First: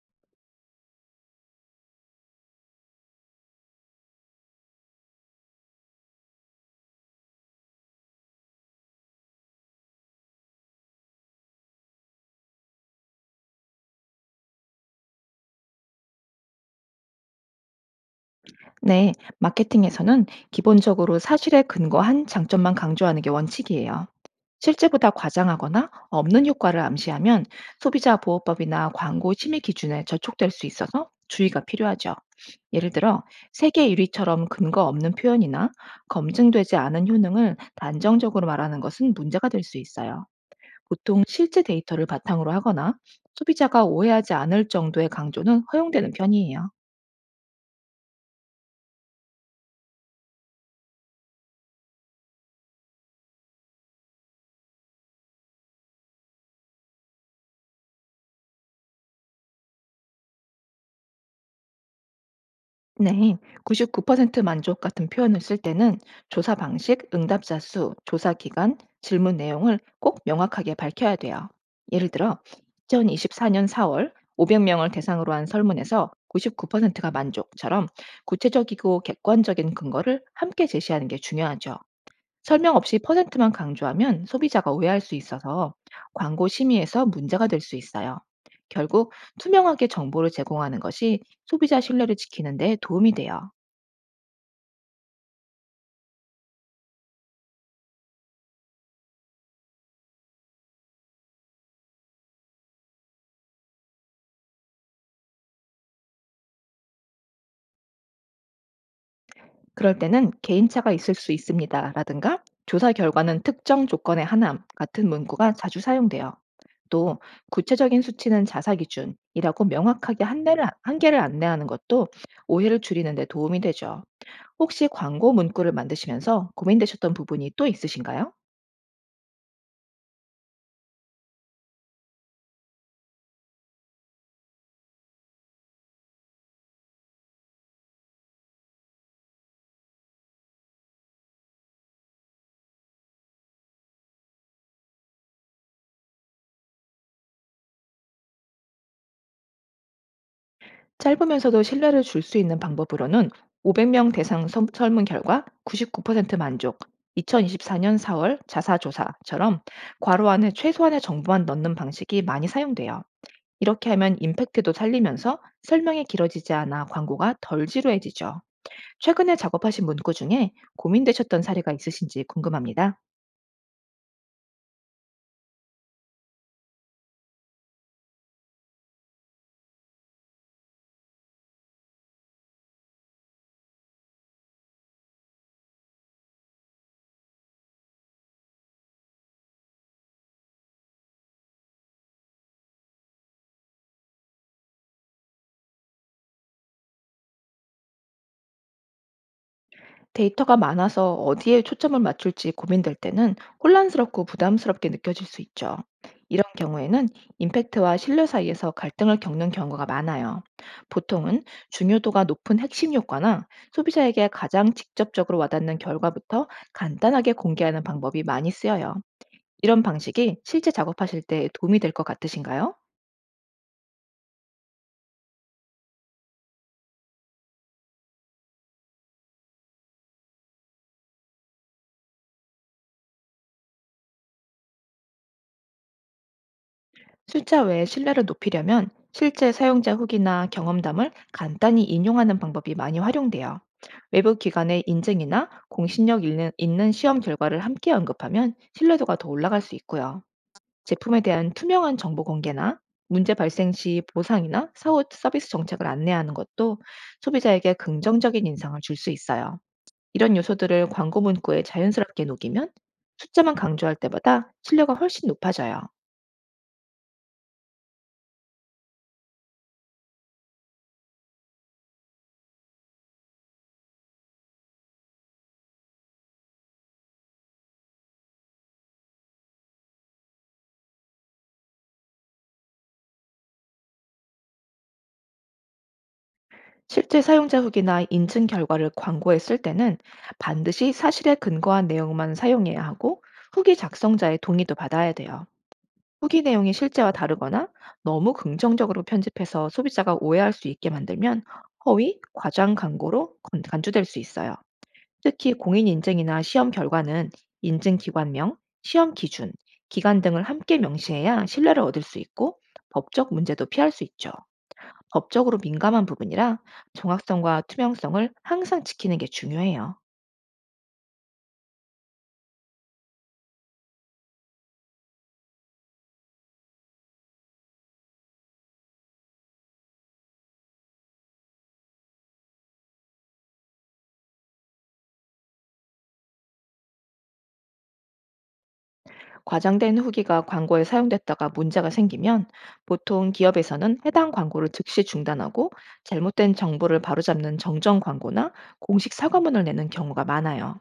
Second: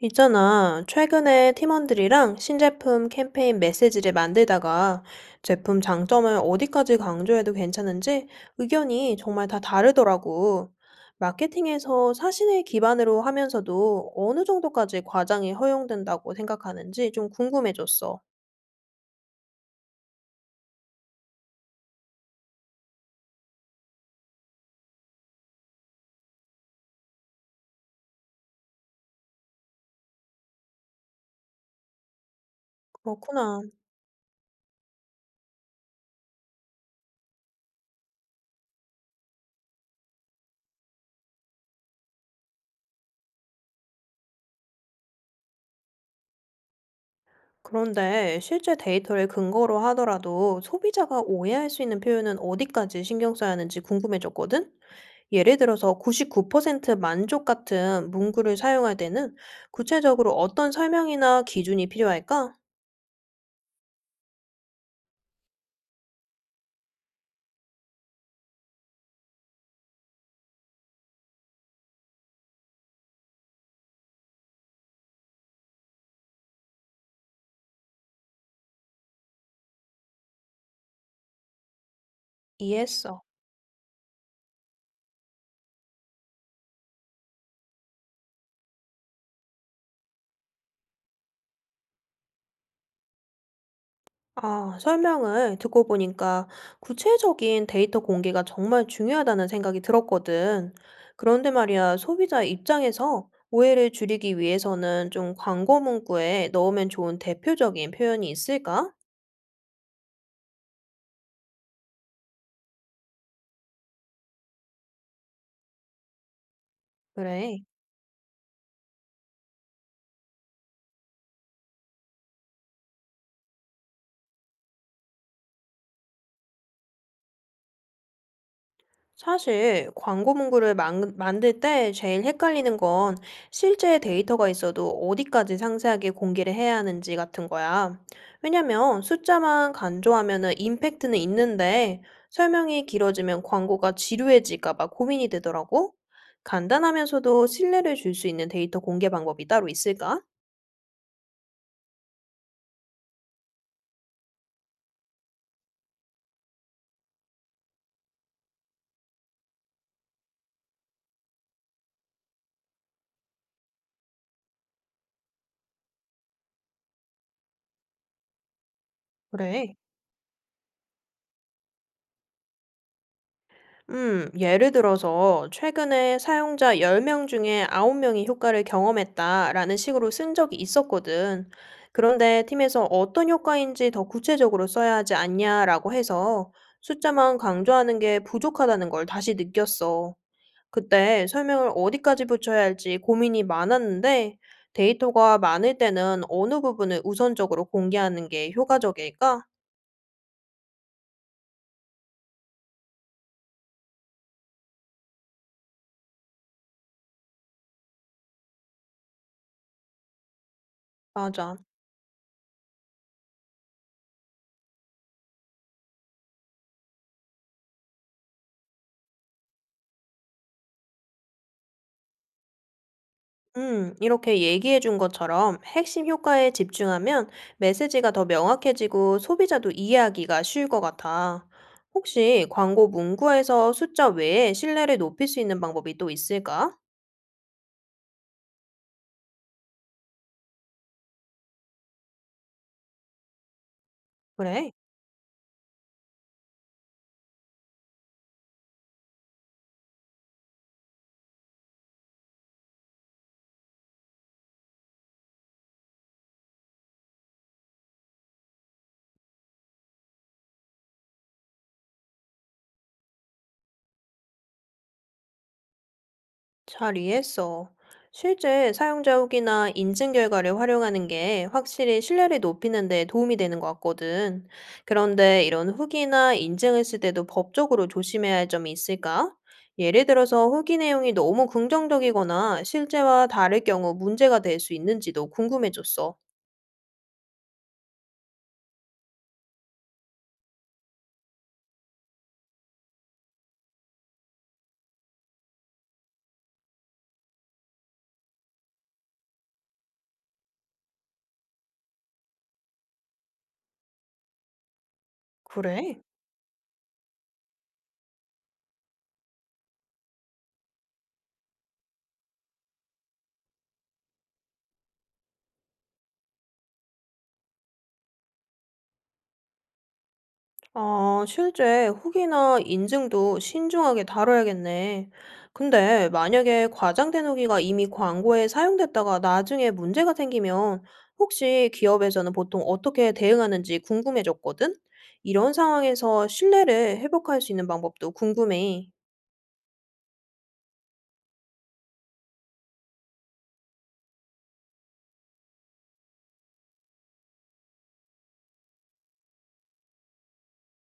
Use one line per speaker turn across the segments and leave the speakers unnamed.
있잖아. 최근에 팀원들이랑 신제품 캠페인 메시지를 만들다가 제품 장점을 어디까지 강조해도 괜찮은지 의견이 정말 다 다르더라고. 마케팅에서 사실을 기반으로 하면서도 어느 정도까지 과장이 허용된다고 생각하는지 좀 궁금해졌어.
네, 마케팅에서는 기본적으로 사실에 근거한 장점만 강조하는 게 원칙이에요. 실제보다 과장하거나 없는 효과를 암시하면 소비자 보호법이나 광고 심의 기준에 저촉될 수 있어서 주의가 필요하죠. 예를 들어
그렇구나.
세계 1위처럼 근거 없는 표현이나 검증되지 않은 효능을 단정적으로 말하는 것은 문제가 될 수 있어요. 보통 실제 데이터를 바탕으로 하거나 소비자가 오해하지 않을 정도의 강조는 허용되는 편이에요.
그런데 실제 데이터를 근거로 하더라도 소비자가 오해할 수 있는 표현은 어디까지 신경 써야 하는지 궁금해졌거든? 예를 들어서 99% 만족 같은 문구를 사용할 때는 구체적으로 어떤 설명이나 기준이 필요할까?
네, 99% 만족 같은 표현을 쓸 때는 조사 방식, 응답자 수, 조사 기간, 질문 내용을 꼭 명확하게 밝혀야 돼요. 예를 들어, 2024년 4월 500명을 대상으로 한 설문에서 99%가 만족처럼 구체적이고 객관적인 근거를 함께 제시하는 게 중요하죠. 설명 없이
이해했어.
퍼센트만 강조하면 소비자가 오해할 수 있어서 광고 심의에서 문제가 될 수 있어요. 결국 투명하게 정보를 제공하는 것이 소비자 신뢰를 지키는 데 도움이 돼요.
아, 설명을 듣고 보니까 구체적인 데이터 공개가 정말 중요하다는 생각이 들었거든. 그런데 말이야, 소비자 입장에서 오해를 줄이기 위해서는 좀 광고 문구에 넣으면 좋은 대표적인 표현이 있을까?
그럴 때는 개인차가 있을 수 있습니다라든가 조사 결과는 특정 조건의 하남 같은 문구가 자주 사용돼요. 또
그래.
구체적인 수치는 자사 기준이라고 명확하게 한계를 안내하는 것도 오해를 줄이는 데 도움이 되죠. 혹시 광고 문구를 만드시면서 고민되셨던 부분이 또 있으신가요?
사실 광고 문구를 만들 때 제일 헷갈리는 건 실제 데이터가 있어도 어디까지 상세하게 공개를 해야 하는지 같은 거야. 왜냐면 숫자만 강조하면은 임팩트는 있는데 설명이 길어지면 광고가 지루해질까 봐 고민이 되더라고. 간단하면서도 신뢰를 줄 수 있는 데이터 공개 방법이 따로 있을까?
짧으면서도 신뢰를 줄 수 있는 방법으로는 500명 대상 설문 결과 99% 만족, 2024년 4월 자사조사처럼 괄호 안에 최소한의 정보만 넣는 방식이 많이 사용돼요. 이렇게 하면 임팩트도 살리면서 설명이 길어지지 않아 광고가 덜 지루해지죠. 최근에
그래.
작업하신 문구 중에 고민되셨던 사례가 있으신지 궁금합니다.
예를 들어서 최근에 사용자 열 명 중에 아홉 명이 효과를 경험했다라는 식으로 쓴 적이 있었거든. 그런데 팀에서 어떤 효과인지 더 구체적으로 써야 하지 않냐라고 해서 숫자만 강조하는 게 부족하다는 걸 다시 느꼈어. 그때 설명을 어디까지 붙여야 할지 고민이 많았는데 데이터가 많을 때는 어느 부분을 우선적으로 공개하는 게 효과적일까?
데이터가 많아서 어디에 초점을 맞출지 고민될 때는 혼란스럽고 부담스럽게 느껴질 수 있죠. 이런 경우에는 임팩트와 신뢰 사이에서 갈등을 겪는 경우가 많아요. 보통은
맞아.
중요도가 높은 핵심 효과나 소비자에게 가장 직접적으로 와닿는 결과부터 간단하게 공개하는 방법이 많이 쓰여요. 이런 방식이 실제 작업하실 때 도움이 될 것 같으신가요?
이렇게 얘기해 준 것처럼 핵심 효과에 집중하면 메시지가 더 명확해지고 소비자도 이해하기가 쉬울 것 같아. 혹시 광고 문구에서 숫자 외에 신뢰를 높일 수 있는 방법이 또 있을까?
숫자 외에 신뢰를 높이려면 실제 사용자 후기나 경험담을 간단히 인용하는 방법이 많이 활용돼요. 외부
그래,
기관의 인증이나 공신력 있는 시험 결과를 함께 언급하면 신뢰도가 더 올라갈 수 있고요. 제품에 대한 투명한 정보 공개나 문제 발생 시 보상이나 사후 서비스 정책을 안내하는 것도 소비자에게 긍정적인 인상을 줄 수 있어요. 이런 요소들을 광고 문구에 자연스럽게 녹이면 숫자만 강조할 때보다 신뢰가 훨씬 높아져요.
잘 이해했어. 실제 사용자 후기나 인증 결과를 활용하는 게 확실히 신뢰를 높이는 데 도움이 되는 것 같거든. 그런데 이런 후기나 인증을 쓸 때도 법적으로 조심해야 할 점이 있을까? 예를 들어서 후기 내용이 너무 긍정적이거나 실제와 다를 경우 문제가 될 수 있는지도 궁금해졌어.
실제 사용자 후기나 인증 결과를 광고에 쓸 때는 반드시 사실에 근거한 내용만 사용해야 하고 후기 작성자의 동의도 받아야 돼요. 후기 내용이 실제와 다르거나 너무 긍정적으로 편집해서 소비자가 오해할 수 있게 만들면 허위, 과장 광고로 간주될 수 있어요. 특히 공인
그래?
인증이나 시험 결과는 인증 기관명, 시험 기준, 기간 등을 함께 명시해야 신뢰를 얻을 수 있고 법적 문제도 피할 수 있죠. 법적으로 민감한 부분이라 정확성과 투명성을 항상 지키는 게 중요해요.
아, 실제 후기나 인증도 신중하게 다뤄야겠네. 근데 만약에 과장된 후기가 이미 광고에 사용됐다가 나중에 문제가 생기면 혹시 기업에서는 보통 어떻게 대응하는지 궁금해졌거든? 이런 상황에서 신뢰를 회복할 수 있는 방법도 궁금해.
과장된 후기가 광고에 사용됐다가 문제가 생기면 보통 기업에서는 해당 광고를 즉시 중단하고 잘못된 정보를 바로잡는 정정 광고나 공식 사과문을 내는 경우가 많아요.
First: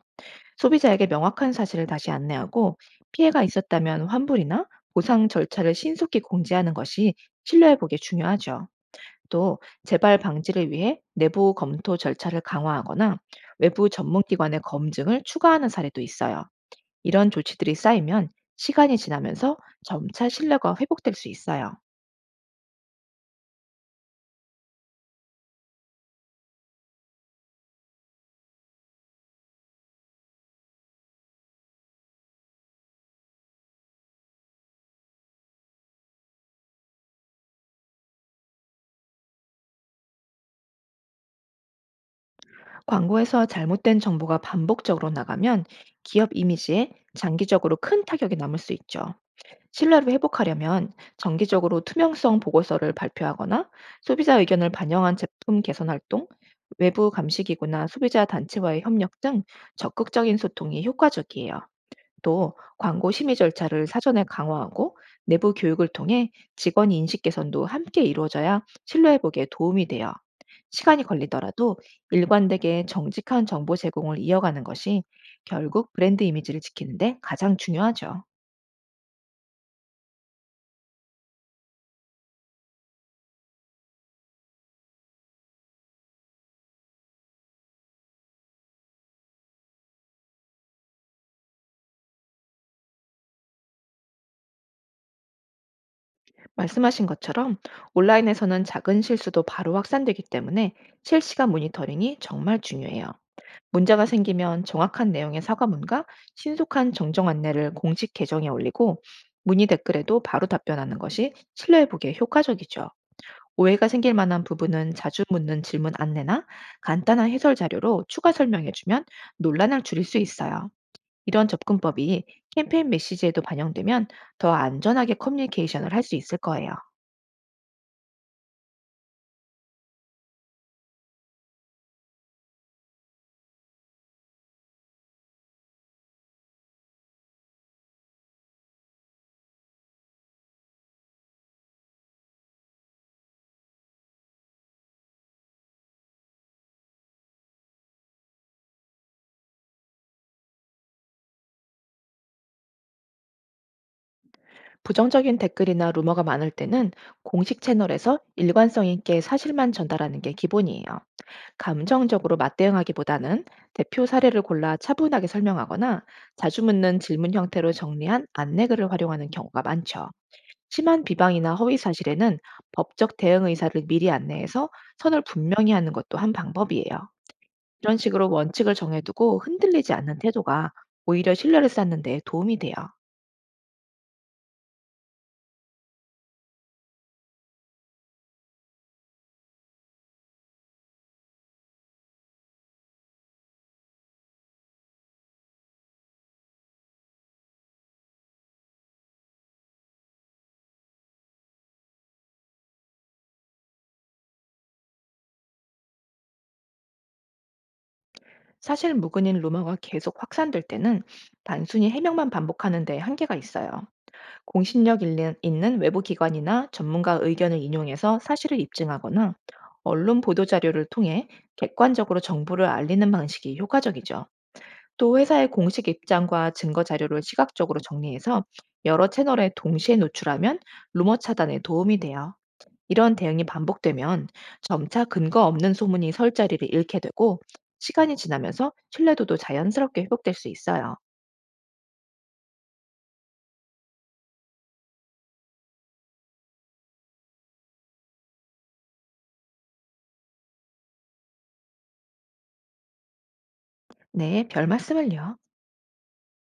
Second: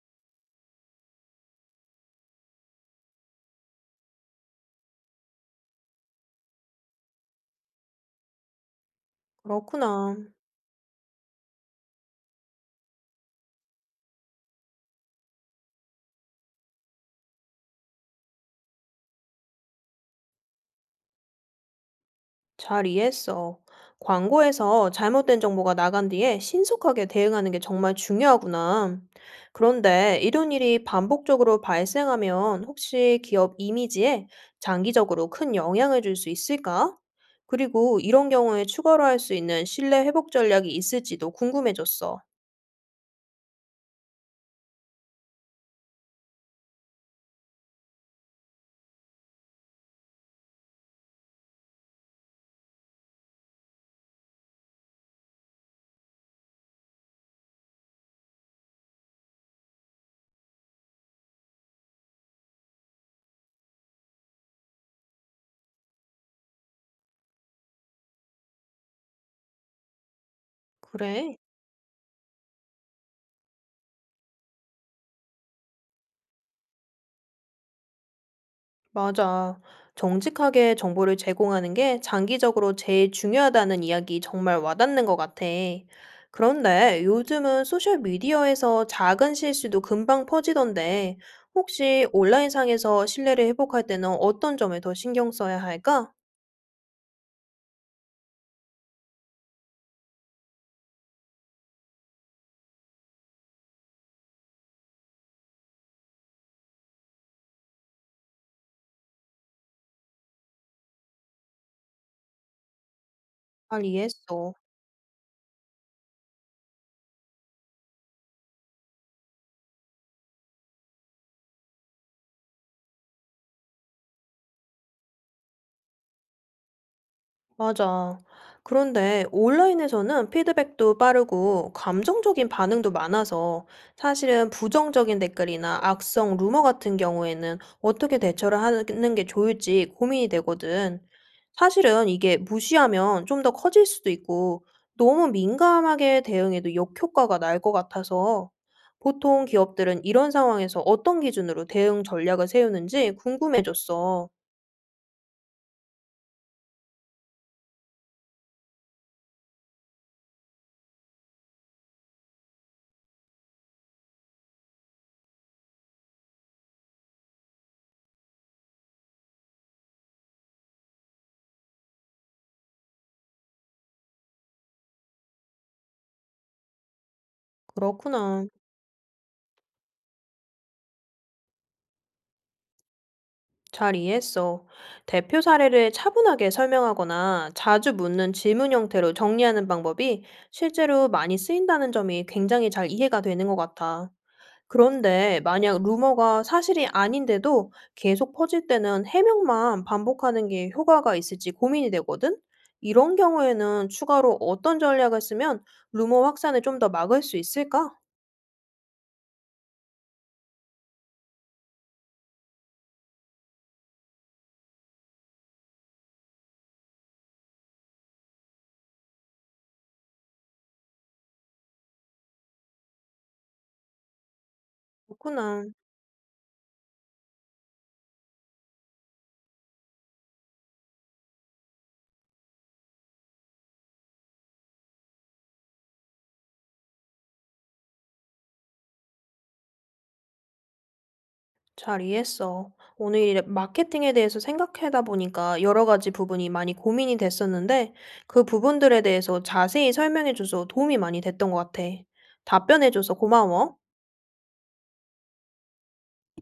소비자에게 명확한 사실을 다시 안내하고 피해가 있었다면 환불이나 보상 절차를 신속히 공지하는 것이 신뢰회복에 중요하죠. 또
그렇구나.
재발 방지를 위해 내부 검토 절차를 강화하거나 외부 전문기관의 검증을 추가하는 사례도 있어요. 이런 조치들이 쌓이면 시간이 지나면서 점차 신뢰가 회복될 수 있어요.
잘 이해했어. 광고에서 잘못된 정보가 나간 뒤에 신속하게 대응하는 게 정말 중요하구나. 그런데 이런 일이 반복적으로 발생하면 혹시 기업 이미지에 장기적으로 큰 영향을 줄 수 있을까? 그리고 이런 경우에 추가로 할 수 있는 신뢰 회복 전략이 있을지도 궁금해졌어.
광고에서 잘못된 정보가 반복적으로 나가면 기업 이미지에 장기적으로 큰 타격이 남을 수 있죠. 신뢰를 회복하려면 정기적으로 투명성 보고서를 발표하거나 소비자 의견을 반영한 제품 개선 활동, 외부 감시기구나 소비자 단체와의 협력 등 적극적인 소통이 효과적이에요. 또 광고 심의 절차를 사전에 강화하고 내부 교육을 통해 직원 인식 개선도 함께 이루어져야 신뢰 회복에 도움이 돼요. 시간이
그래.
걸리더라도 일관되게 정직한 정보 제공을 이어가는 것이 결국 브랜드 이미지를 지키는데 가장 중요하죠.
맞아. 정직하게 정보를 제공하는 게 장기적으로 제일 중요하다는 이야기 정말 와닿는 것 같아. 그런데 요즘은 소셜미디어에서 작은 실수도 금방 퍼지던데, 혹시 온라인상에서 신뢰를 회복할 때는 어떤 점에 더 신경 써야 할까?
말씀하신 것처럼 온라인에서는 작은 실수도 바로 확산되기 때문에 실시간 모니터링이 정말 중요해요. 문제가 생기면 정확한 내용의 사과문과 신속한 정정 안내를 공식 계정에 올리고 문의 댓글에도 바로 답변하는 것이 신뢰회복에 효과적이죠.
잘
오해가 생길 만한
이해했어.
부분은 자주 묻는 질문 안내나 간단한 해설 자료로 추가 설명해주면 논란을 줄일 수 있어요. 이런 접근법이 캠페인 메시지에도 반영되면 더 안전하게 커뮤니케이션을 할 수 있을 거예요.
맞아. 그런데 온라인에서는 피드백도 빠르고 감정적인 반응도 많아서 사실은 부정적인 댓글이나 악성 루머 같은 경우에는 어떻게 대처를 하는 게 좋을지 고민이 되거든. 사실은 이게 무시하면 좀 더 커질 수도 있고 너무 민감하게 대응해도 역효과가 날 것 같아서 보통 기업들은 이런 상황에서 어떤 기준으로 대응 전략을 세우는지 궁금해졌어.
부정적인 댓글이나 루머가 많을 때는 공식 채널에서 일관성 있게 사실만 전달하는 게 기본이에요. 감정적으로 맞대응하기보다는 대표 사례를 골라 차분하게 설명하거나 자주 묻는 질문 형태로 정리한 안내글을 활용하는 경우가 많죠. 심한 비방이나 허위 사실에는 법적 대응 의사를 미리 안내해서 선을 분명히 하는 것도 한 방법이에요. 이런 식으로
그렇구나.
원칙을 정해두고 흔들리지 않는 태도가 오히려 신뢰를 쌓는 데 도움이 돼요.
잘 이해했어. 대표 사례를 차분하게 설명하거나 자주 묻는 질문 형태로 정리하는 방법이 실제로 많이 쓰인다는 점이 굉장히 잘 이해가 되는 것 같아. 그런데 만약 루머가 사실이 아닌데도 계속 퍼질 때는 해명만 반복하는 게 효과가 있을지 고민이 되거든? 이런 경우에는 추가로 어떤 전략을 쓰면 루머 확산을 좀 더 막을 수 있을까?
사실 무근인 루머가 계속 확산될 때는 단순히 해명만 반복하는 데 한계가 있어요. 공신력 있는 외부 기관이나 전문가 의견을 인용해서 사실을 입증하거나 언론 보도 자료를 통해 객관적으로 정보를 알리는 방식이 효과적이죠. 또 회사의
그렇구나.
공식 입장과 증거 자료를 시각적으로 정리해서 여러 채널에 동시에 노출하면 루머 차단에 도움이 돼요. 이런 대응이 반복되면 점차 근거 없는 소문이 설 자리를 잃게 되고 시간이 지나면서 신뢰도도 자연스럽게 회복될 수 있어요.
잘 이해했어. 오늘 이 마케팅에 대해서 생각하다 보니까 여러 가지 부분이 많이 고민이 됐었는데 그 부분들에 대해서 자세히 설명해줘서 도움이 많이 됐던 것 같아. 답변해줘서 고마워.
네, 별 말씀을요.